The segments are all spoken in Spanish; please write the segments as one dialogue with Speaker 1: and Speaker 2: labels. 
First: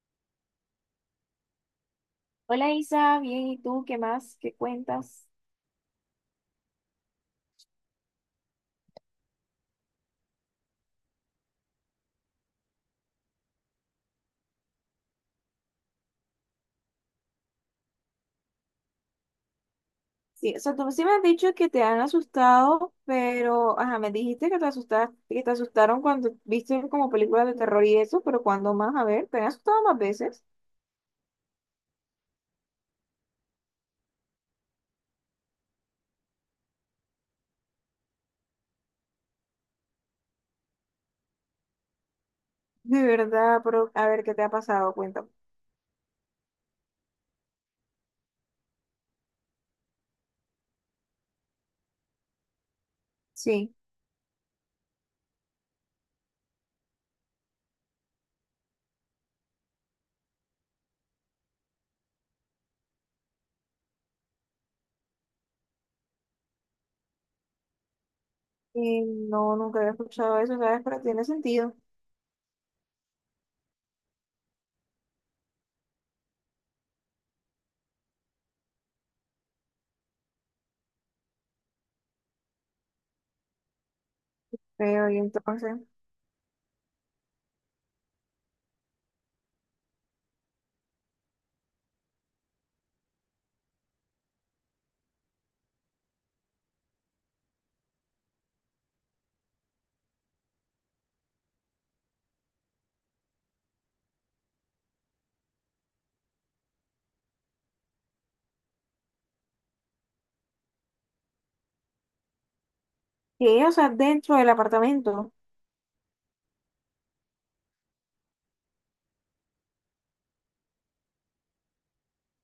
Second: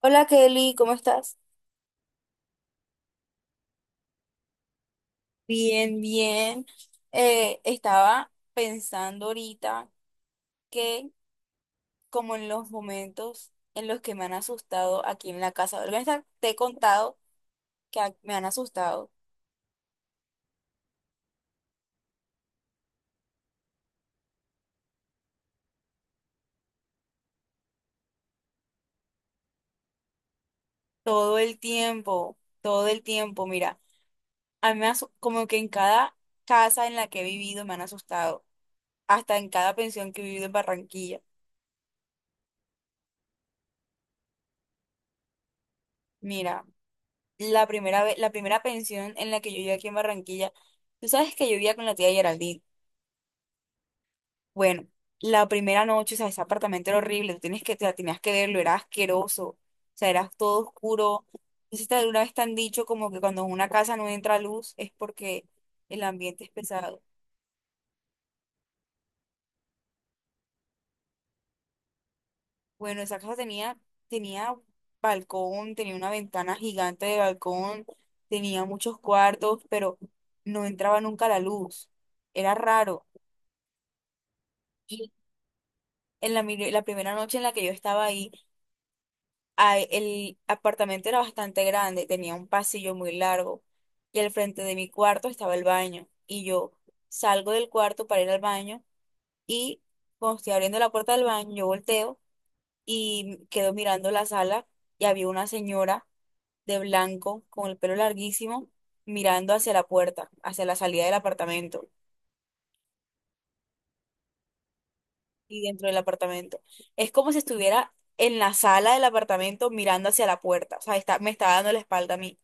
Speaker 1: Hola Kelly, ¿cómo estás?
Speaker 2: Hola Isa, bien, ¿y tú qué más? ¿Qué cuentas?
Speaker 1: Bien, bien. Estaba pensando ahorita que como en los momentos en los que me han asustado aquí en la casa, ¿verdad? Te he contado que me han asustado
Speaker 2: Sí, o sea, tú sí me has dicho que te han asustado, pero, ajá, me dijiste que te asustaste, que te asustaron cuando viste como películas de terror y eso, pero ¿cuándo más? A ver, ¿te han asustado más veces?
Speaker 1: todo el tiempo, mira, a mí me asu- como que en cada casa en la que he vivido me han asustado, hasta en cada pensión que he vivido en Barranquilla.
Speaker 2: De verdad, pero a ver, ¿qué te ha pasado? Cuéntame.
Speaker 1: Mira, la primera vez, la primera pensión en la que yo viví aquí en Barranquilla, tú sabes que yo vivía con la tía Geraldine.
Speaker 2: Sí,
Speaker 1: Bueno, la primera noche, o sea, ese apartamento era horrible, tú tienes que, o sea, tenías que verlo, era asqueroso, o sea, era todo oscuro. Entonces, de una vez te han dicho como que cuando en una casa no entra luz es porque el ambiente es pesado.
Speaker 2: y no, nunca había escuchado eso, ¿sabes? Pero tiene sentido.
Speaker 1: Bueno, esa casa tenía balcón, tenía una ventana gigante de balcón, tenía muchos cuartos, pero no entraba nunca la luz. Era raro. Y
Speaker 2: Pero, y entonces,
Speaker 1: en la primera noche en la que yo estaba ahí, ay, el apartamento era bastante grande, tenía un pasillo muy largo y al frente de mi cuarto estaba el baño. Y yo salgo del cuarto para ir al baño y cuando estoy abriendo la puerta del baño, yo volteo y quedo mirando la sala y había una señora de blanco con el pelo larguísimo mirando hacia la puerta, hacia la salida del apartamento
Speaker 2: ¿qué? O sea, dentro del apartamento.
Speaker 1: y dentro del apartamento. Es como si estuviera en la sala del apartamento mirando hacia la puerta, o sea, me estaba dando la espalda a mí.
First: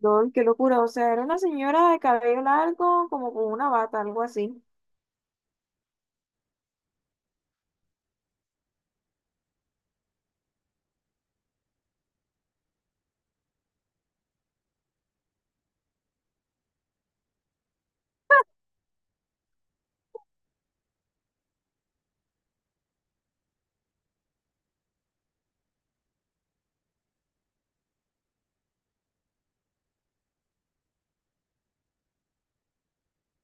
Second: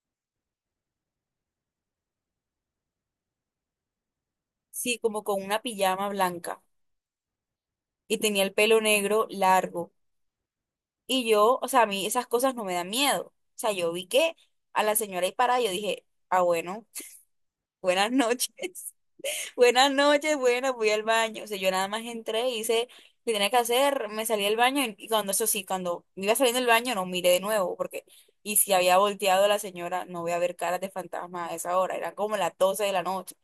Speaker 2: Lol, qué locura, o sea, era una señora de cabello largo, como con una bata, algo así.
Speaker 1: Sí, como con una pijama blanca y tenía el pelo negro largo. Y yo, o sea, a mí esas cosas no me dan miedo. O sea, yo vi que a la señora ahí parada, yo dije, ah, bueno, buenas noches, buenas noches, bueno, voy al baño. O sea, yo nada más entré, hice lo que tenía que hacer, me salí del baño y cuando, eso sí, cuando me iba saliendo del baño no miré de nuevo, porque, y si había volteado a la señora, no voy a ver caras de fantasma a esa hora, eran como las 12 de la noche.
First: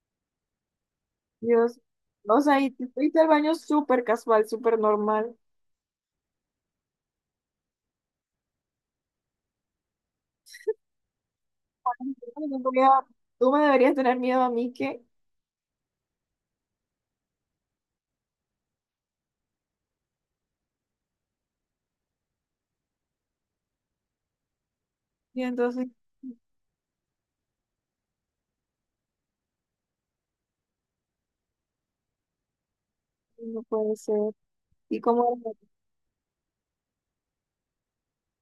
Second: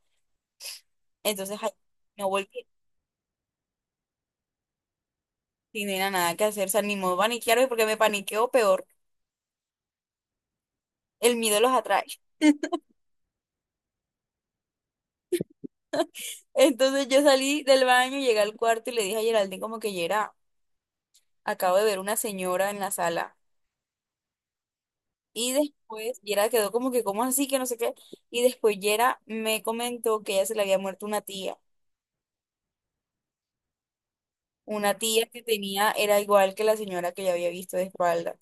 Speaker 1: Entonces, ay,
Speaker 2: Dios,
Speaker 1: no
Speaker 2: o sea,
Speaker 1: volteé.
Speaker 2: y te fuiste al baño súper casual, súper normal.
Speaker 1: Sin nena, nada que hacer, o sea, ni modo paniquearme porque me paniqueo peor, el miedo los atrae.
Speaker 2: Ay, no voy a- Tú me deberías tener miedo a mí, ¿qué?
Speaker 1: Entonces yo salí del baño, llegué al cuarto y le dije a Geraldine como que Yera, acabo de ver una señora en la sala.
Speaker 2: Y
Speaker 1: Y
Speaker 2: entonces,
Speaker 1: después Yera quedó como que, ¿cómo así? Que no sé qué. Y después Yera me comentó que ella se le había muerto una tía.
Speaker 2: no puede ser.
Speaker 1: Una
Speaker 2: Y
Speaker 1: tía
Speaker 2: como,
Speaker 1: que tenía, era igual que la señora que yo había visto de espaldas.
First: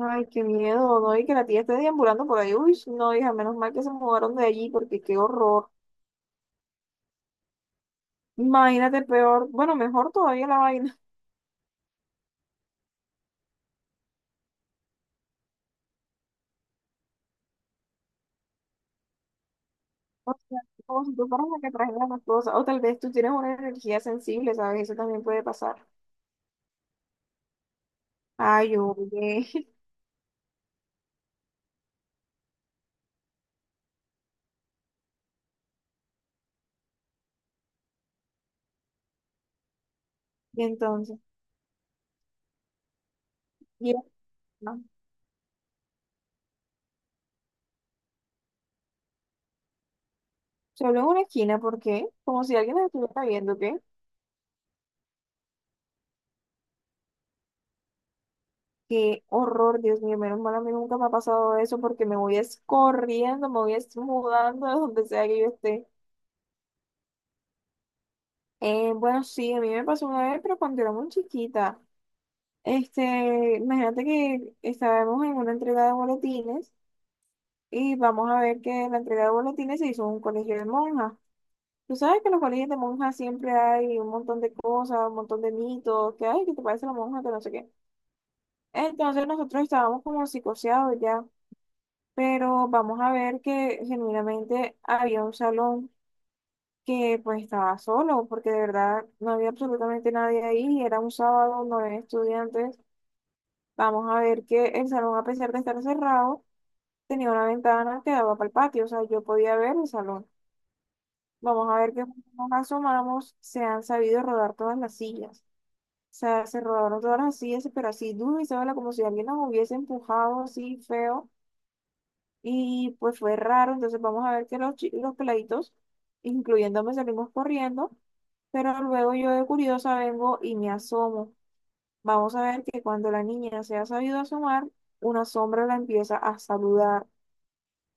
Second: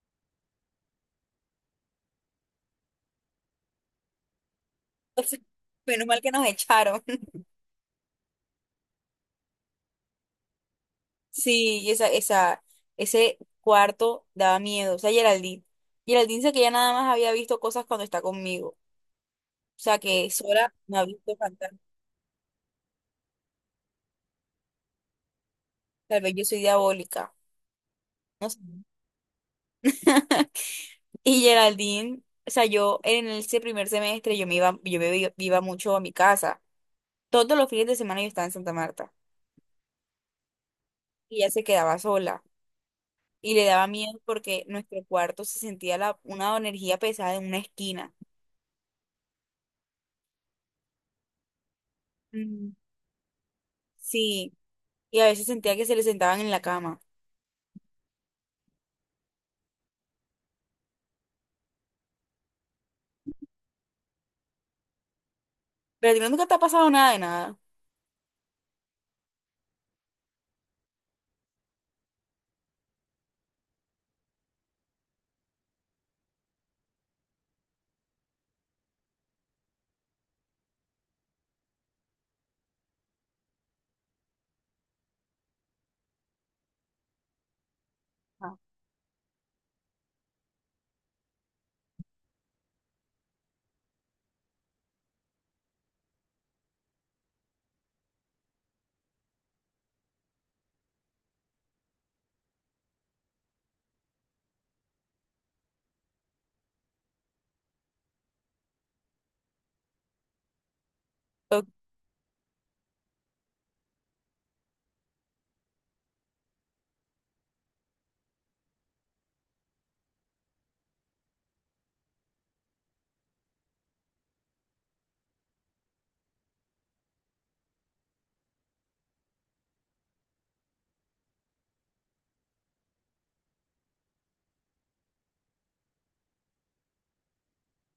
Speaker 2: ay, qué miedo, ¿no? Y que la tía esté deambulando por ahí. Uy, no, hija, menos mal que se mudaron de allí, porque qué
Speaker 1: Entonces,
Speaker 2: horror.
Speaker 1: menos mal que nos echaron.
Speaker 2: Imagínate peor, bueno, mejor todavía la vaina.
Speaker 1: Sí, y ese cuarto daba miedo. O sea, Geraldine dice que ya nada más había visto cosas cuando está conmigo. O sea, que
Speaker 2: O sea,
Speaker 1: sola no ha
Speaker 2: como si tú
Speaker 1: visto
Speaker 2: fueras la que
Speaker 1: fantasmas.
Speaker 2: trajera las cosas. O tal vez tú tienes una energía sensible, ¿sabes? Eso también puede pasar.
Speaker 1: Tal vez yo soy diabólica. No sé.
Speaker 2: Ay, oye.
Speaker 1: Y Geraldine, o sea, yo en ese primer semestre yo me iba mucho a mi casa. Todos los fines de semana yo estaba en Santa Marta
Speaker 2: Y entonces,
Speaker 1: y ella se quedaba sola y le daba miedo porque
Speaker 2: mira.
Speaker 1: nuestro cuarto se sentía una energía pesada en una esquina.
Speaker 2: Solo en una esquina, ¿por qué? Como si
Speaker 1: Mm.
Speaker 2: alguien nos estuviera viendo, ¿qué?
Speaker 1: Sí, y a veces sentía que se le sentaban en la cama.
Speaker 2: Qué horror, Dios mío, menos mal a mí nunca me ha pasado eso porque me voy es corriendo, me voy es mudando de donde sea que yo esté.
Speaker 1: Pero a ti no, nunca te ha pasado nada de nada.
Speaker 2: Bueno, sí, a mí me pasó una vez, pero cuando era muy chiquita. Este, imagínate que estábamos en una entrega de boletines y vamos a ver que la entrega de boletines se hizo en un colegio de monjas. Tú sabes que en los colegios de monjas siempre hay un montón de cosas, un montón de mitos, que ay, que te parece la monja, que no sé qué.
Speaker 1: No.
Speaker 2: Entonces nosotros estábamos como psicoseados ya, pero vamos a ver que genuinamente había un salón que pues estaba solo, porque de verdad no había absolutamente nadie ahí, era un sábado, no había estudiantes. Vamos a ver que el salón, a pesar de estar cerrado, tenía una ventana que daba para el patio, o sea, yo podía ver el salón.
Speaker 1: Oh,
Speaker 2: Vamos a ver que cuando nos asomamos, se han sabido rodar todas las sillas. O sea, se rodaron todas las sillas, pero así duro y se como si alguien nos hubiese empujado así feo. Y pues fue raro, entonces vamos a ver que los, los peladitos, incluyéndome, salimos corriendo, pero luego yo de curiosa vengo y me asomo. Vamos a ver que cuando la niña se ha sabido asomar, una sombra la empieza a saludar.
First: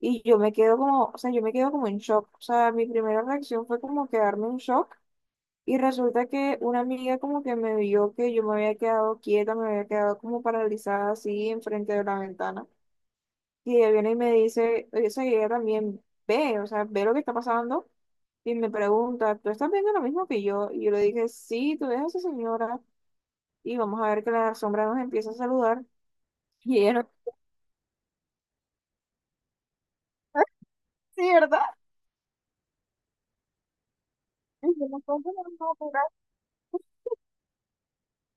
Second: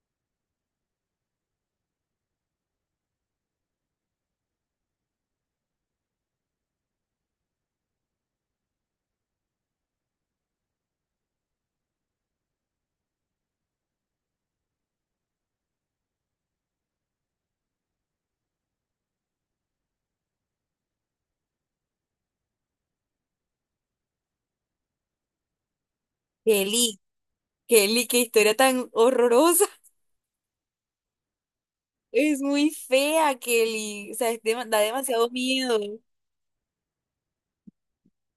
Speaker 2: Y yo me quedo como, o sea, yo me quedo como en shock. O sea, mi primera reacción fue como quedarme en shock. Y resulta que una amiga como que me vio que yo me había quedado quieta, me había quedado como paralizada así enfrente de la ventana. Y ella viene y me dice, o sea, y ella también ve, o sea, ve lo que está pasando y me pregunta, ¿tú estás viendo lo mismo que yo? Y yo le dije, sí, tú ves a esa señora y vamos a ver que la sombra nos empieza a saludar. Y ella,
Speaker 1: Kelly,
Speaker 2: no,
Speaker 1: Kelly, qué historia tan horrorosa.
Speaker 2: sí, ¿verdad?
Speaker 1: Es muy fea, Kelly. O sea, es
Speaker 2: Y
Speaker 1: da
Speaker 2: yo, "No,
Speaker 1: demasiado
Speaker 2: ¿cómo no, no,
Speaker 1: miedo.
Speaker 2: pero-".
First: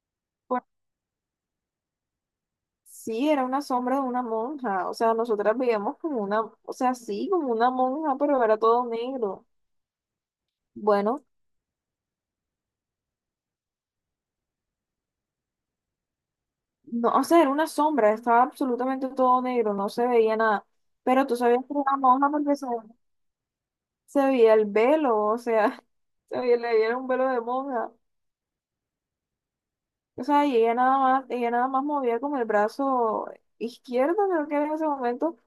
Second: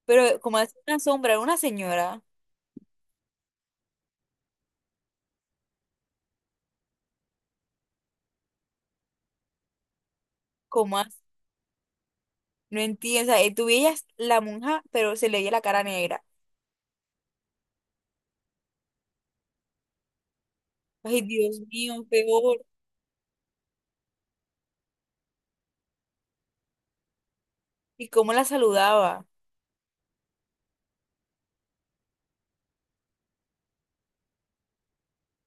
Speaker 1: Pero como
Speaker 2: Pues,
Speaker 1: hace una sombra, era una señora,
Speaker 2: sí, era una sombra de una monja, o sea, nosotras veíamos como una, o sea, sí, como una monja, pero era todo negro.
Speaker 1: como hace?
Speaker 2: Bueno,
Speaker 1: No entiendo. O sea, tú veías la monja, pero se le veía la cara negra.
Speaker 2: no, o sea, era una sombra, estaba absolutamente todo negro, no se veía nada.
Speaker 1: Ay,
Speaker 2: Pero tú
Speaker 1: Dios
Speaker 2: sabías que era una
Speaker 1: mío,
Speaker 2: monja porque
Speaker 1: peor.
Speaker 2: se se veía el velo, o sea, se veía, le veía un velo de monja.
Speaker 1: ¿Y cómo la saludaba?
Speaker 2: O sea, y ella nada más movía con el brazo izquierdo, creo que era en ese momento.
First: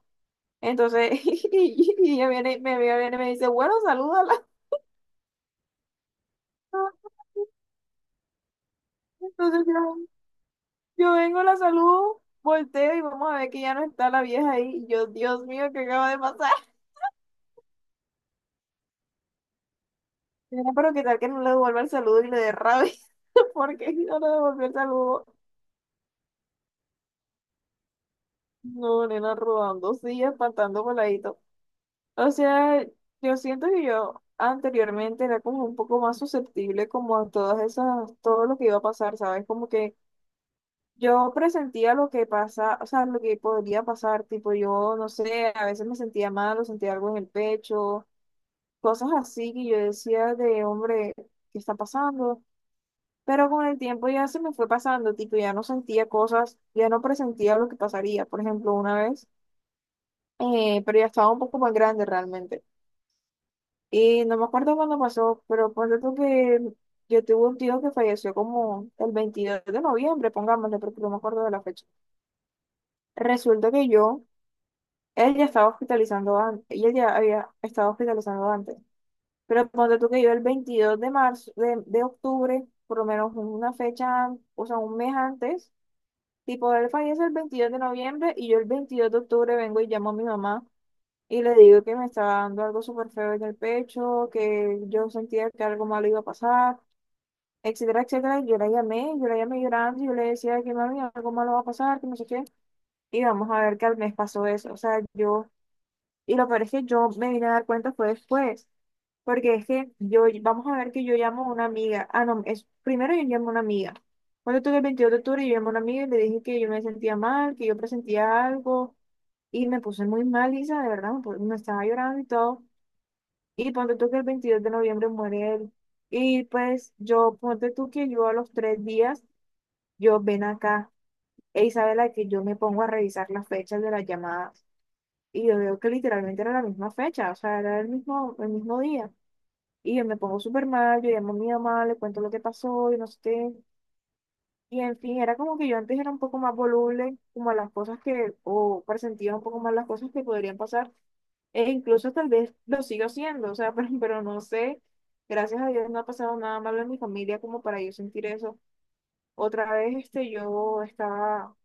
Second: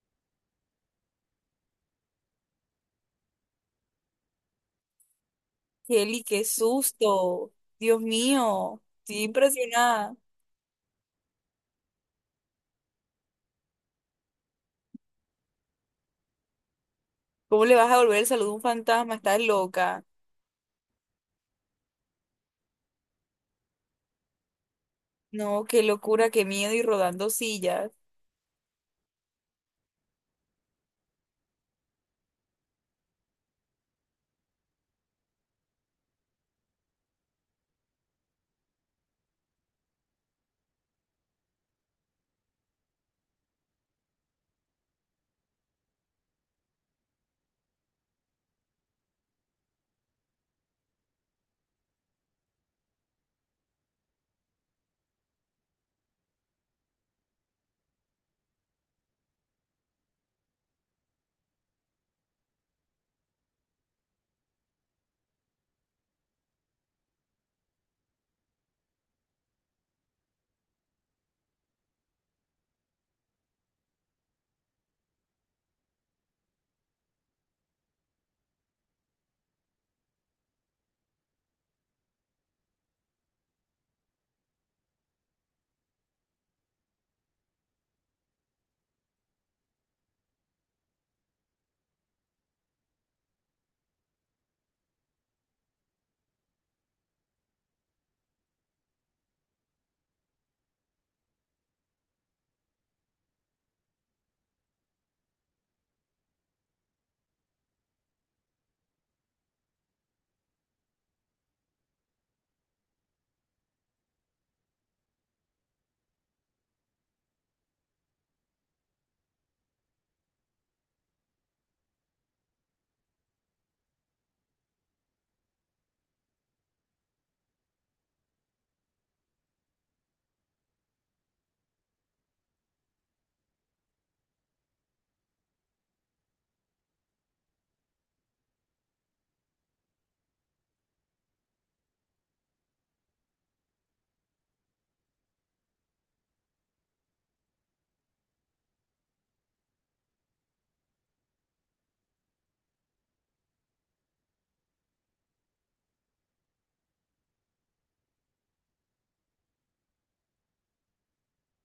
Speaker 2: Entonces, y ella viene, me viene y me dice, bueno, salúdala.
Speaker 1: Kelly, qué susto. Dios mío, estoy
Speaker 2: Entonces yo,
Speaker 1: impresionada.
Speaker 2: yo vengo, la saludo, volteo y vamos a ver que ya no está la vieja ahí. Y yo, Dios mío, ¿qué acaba de pasar?
Speaker 1: ¿Cómo le vas a volver el saludo a un fantasma? Estás loca.
Speaker 2: Era, pero qué tal que no le devuelva el saludo y le dé rabia, porque si no le devolvió el saludo.
Speaker 1: No, qué locura, qué miedo y rodando sillas.
Speaker 2: No, nena, robando, sí, espantando por. O sea, yo siento que yo anteriormente era como un poco más susceptible como a todas esas, todo lo que iba a pasar, ¿sabes? Como que yo presentía lo que pasa, o sea, lo que podría pasar, tipo yo, no sé, a veces me sentía mal o sentía algo en el pecho, cosas así que yo decía de, hombre, ¿qué está pasando? Pero con el tiempo ya se me fue pasando, tipo ya no sentía cosas, ya no presentía lo que pasaría, por ejemplo, una vez, pero ya estaba un poco más grande realmente. Y no me acuerdo cuándo pasó, pero ponte tú que yo tuve un tío que falleció como el 22 de noviembre, pongámosle, porque no me acuerdo de la fecha. Resulta que yo, él ya estaba hospitalizando antes, ella ya había estado hospitalizando antes. Pero ponte tú que yo el 22 de marzo, de octubre, por lo menos una fecha, o sea, un mes antes, tipo, él fallece el 22 de noviembre y yo el 22 de octubre vengo y llamo a mi mamá. Y le digo que me estaba dando algo súper feo en el pecho, que yo sentía que algo malo iba a pasar, etcétera, etcétera. Y yo la llamé, yo la llamé llorando, y yo le decía que mami, algo malo va a pasar, que no sé qué. Y vamos a ver que al mes pasó eso. O sea, yo, y lo peor es que yo me vine a dar cuenta fue después, porque es que yo, vamos a ver que yo llamo a una amiga. Ah, no, es, primero yo llamo a una amiga. Cuando tuve el 22 de octubre, yo llamé a una amiga y le dije que yo me sentía mal, que yo presentía algo, y me puse muy mal, Isa de verdad, me estaba llorando y todo. Y ponte tú que el 22 de noviembre muere él. Y pues yo, ponte tú que yo a los 3 días, yo ven acá. E Isabela, que yo me pongo a revisar las fechas de las llamadas. Y yo veo que literalmente era la misma fecha, o sea, era el mismo día. Y yo me pongo súper mal, yo llamo a mi mamá, le cuento lo que pasó y no sé qué. Y en fin, era como que yo antes era un poco más voluble, como a las cosas que, o presentía un poco más las cosas que podrían pasar. E incluso tal vez lo sigo siendo, o sea, pero no sé. Gracias a Dios no ha pasado nada malo en mi familia como para yo sentir eso. Otra vez, este, yo estaba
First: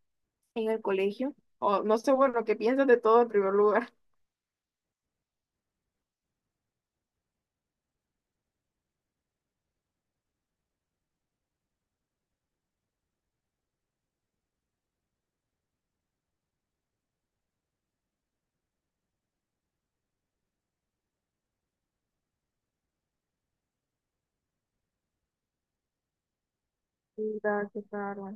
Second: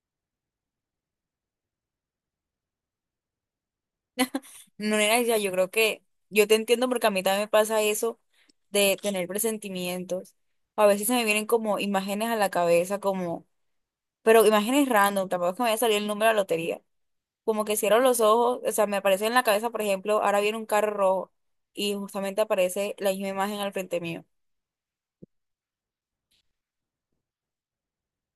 Speaker 2: en el colegio, o no sé, bueno, ¿qué piensas de todo en primer lugar?
Speaker 1: No era ya, yo creo que yo te entiendo porque a mí también me pasa eso de tener presentimientos. A veces se me vienen como imágenes a la cabeza, como, pero imágenes random, tampoco es que me vaya a salir el número de la lotería. Como que cierro los ojos, o sea, me aparece en la cabeza, por ejemplo, ahora viene un carro rojo y justamente aparece la misma imagen al frente mío.
Speaker 2: Mira, qué caro.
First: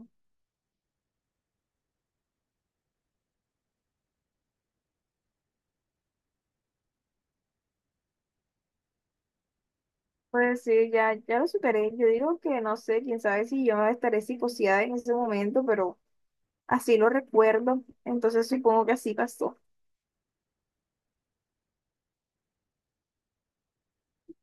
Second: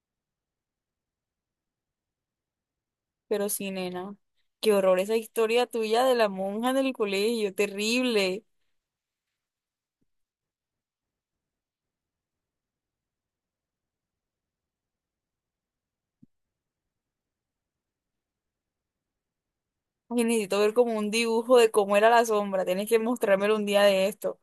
Speaker 1: Pero sí, nena, qué horror esa historia tuya de la monja del colegio, terrible.
Speaker 2: Pues sí, ya, ya lo superé. Yo digo que no sé, quién sabe si yo estaré psicoseada en ese momento, pero así lo recuerdo, entonces supongo que así pasó.
Speaker 1: Ay, necesito ver como un dibujo de cómo era la sombra. Tienes que mostrármelo un día de esto.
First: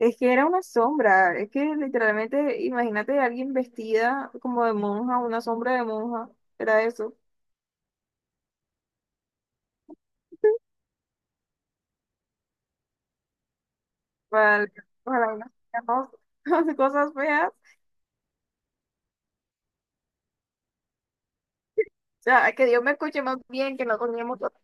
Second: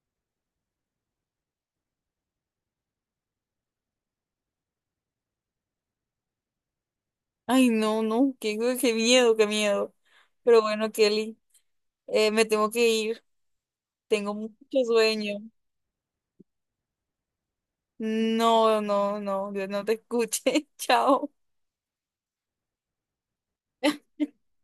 Speaker 2: Es que era una sombra, es que literalmente, imagínate a alguien vestida como de monja, una sombra de monja, era eso.
Speaker 1: Ay, no, no, qué, qué miedo, qué miedo. Pero bueno, Kelly, me tengo que ir. Tengo mucho
Speaker 2: Para ojalá
Speaker 1: sueño.
Speaker 2: y cosas feas. O
Speaker 1: No, no, no, Dios no te escuche. Chao.
Speaker 2: sea, que Dios me escuche más bien, que no teníamos cosas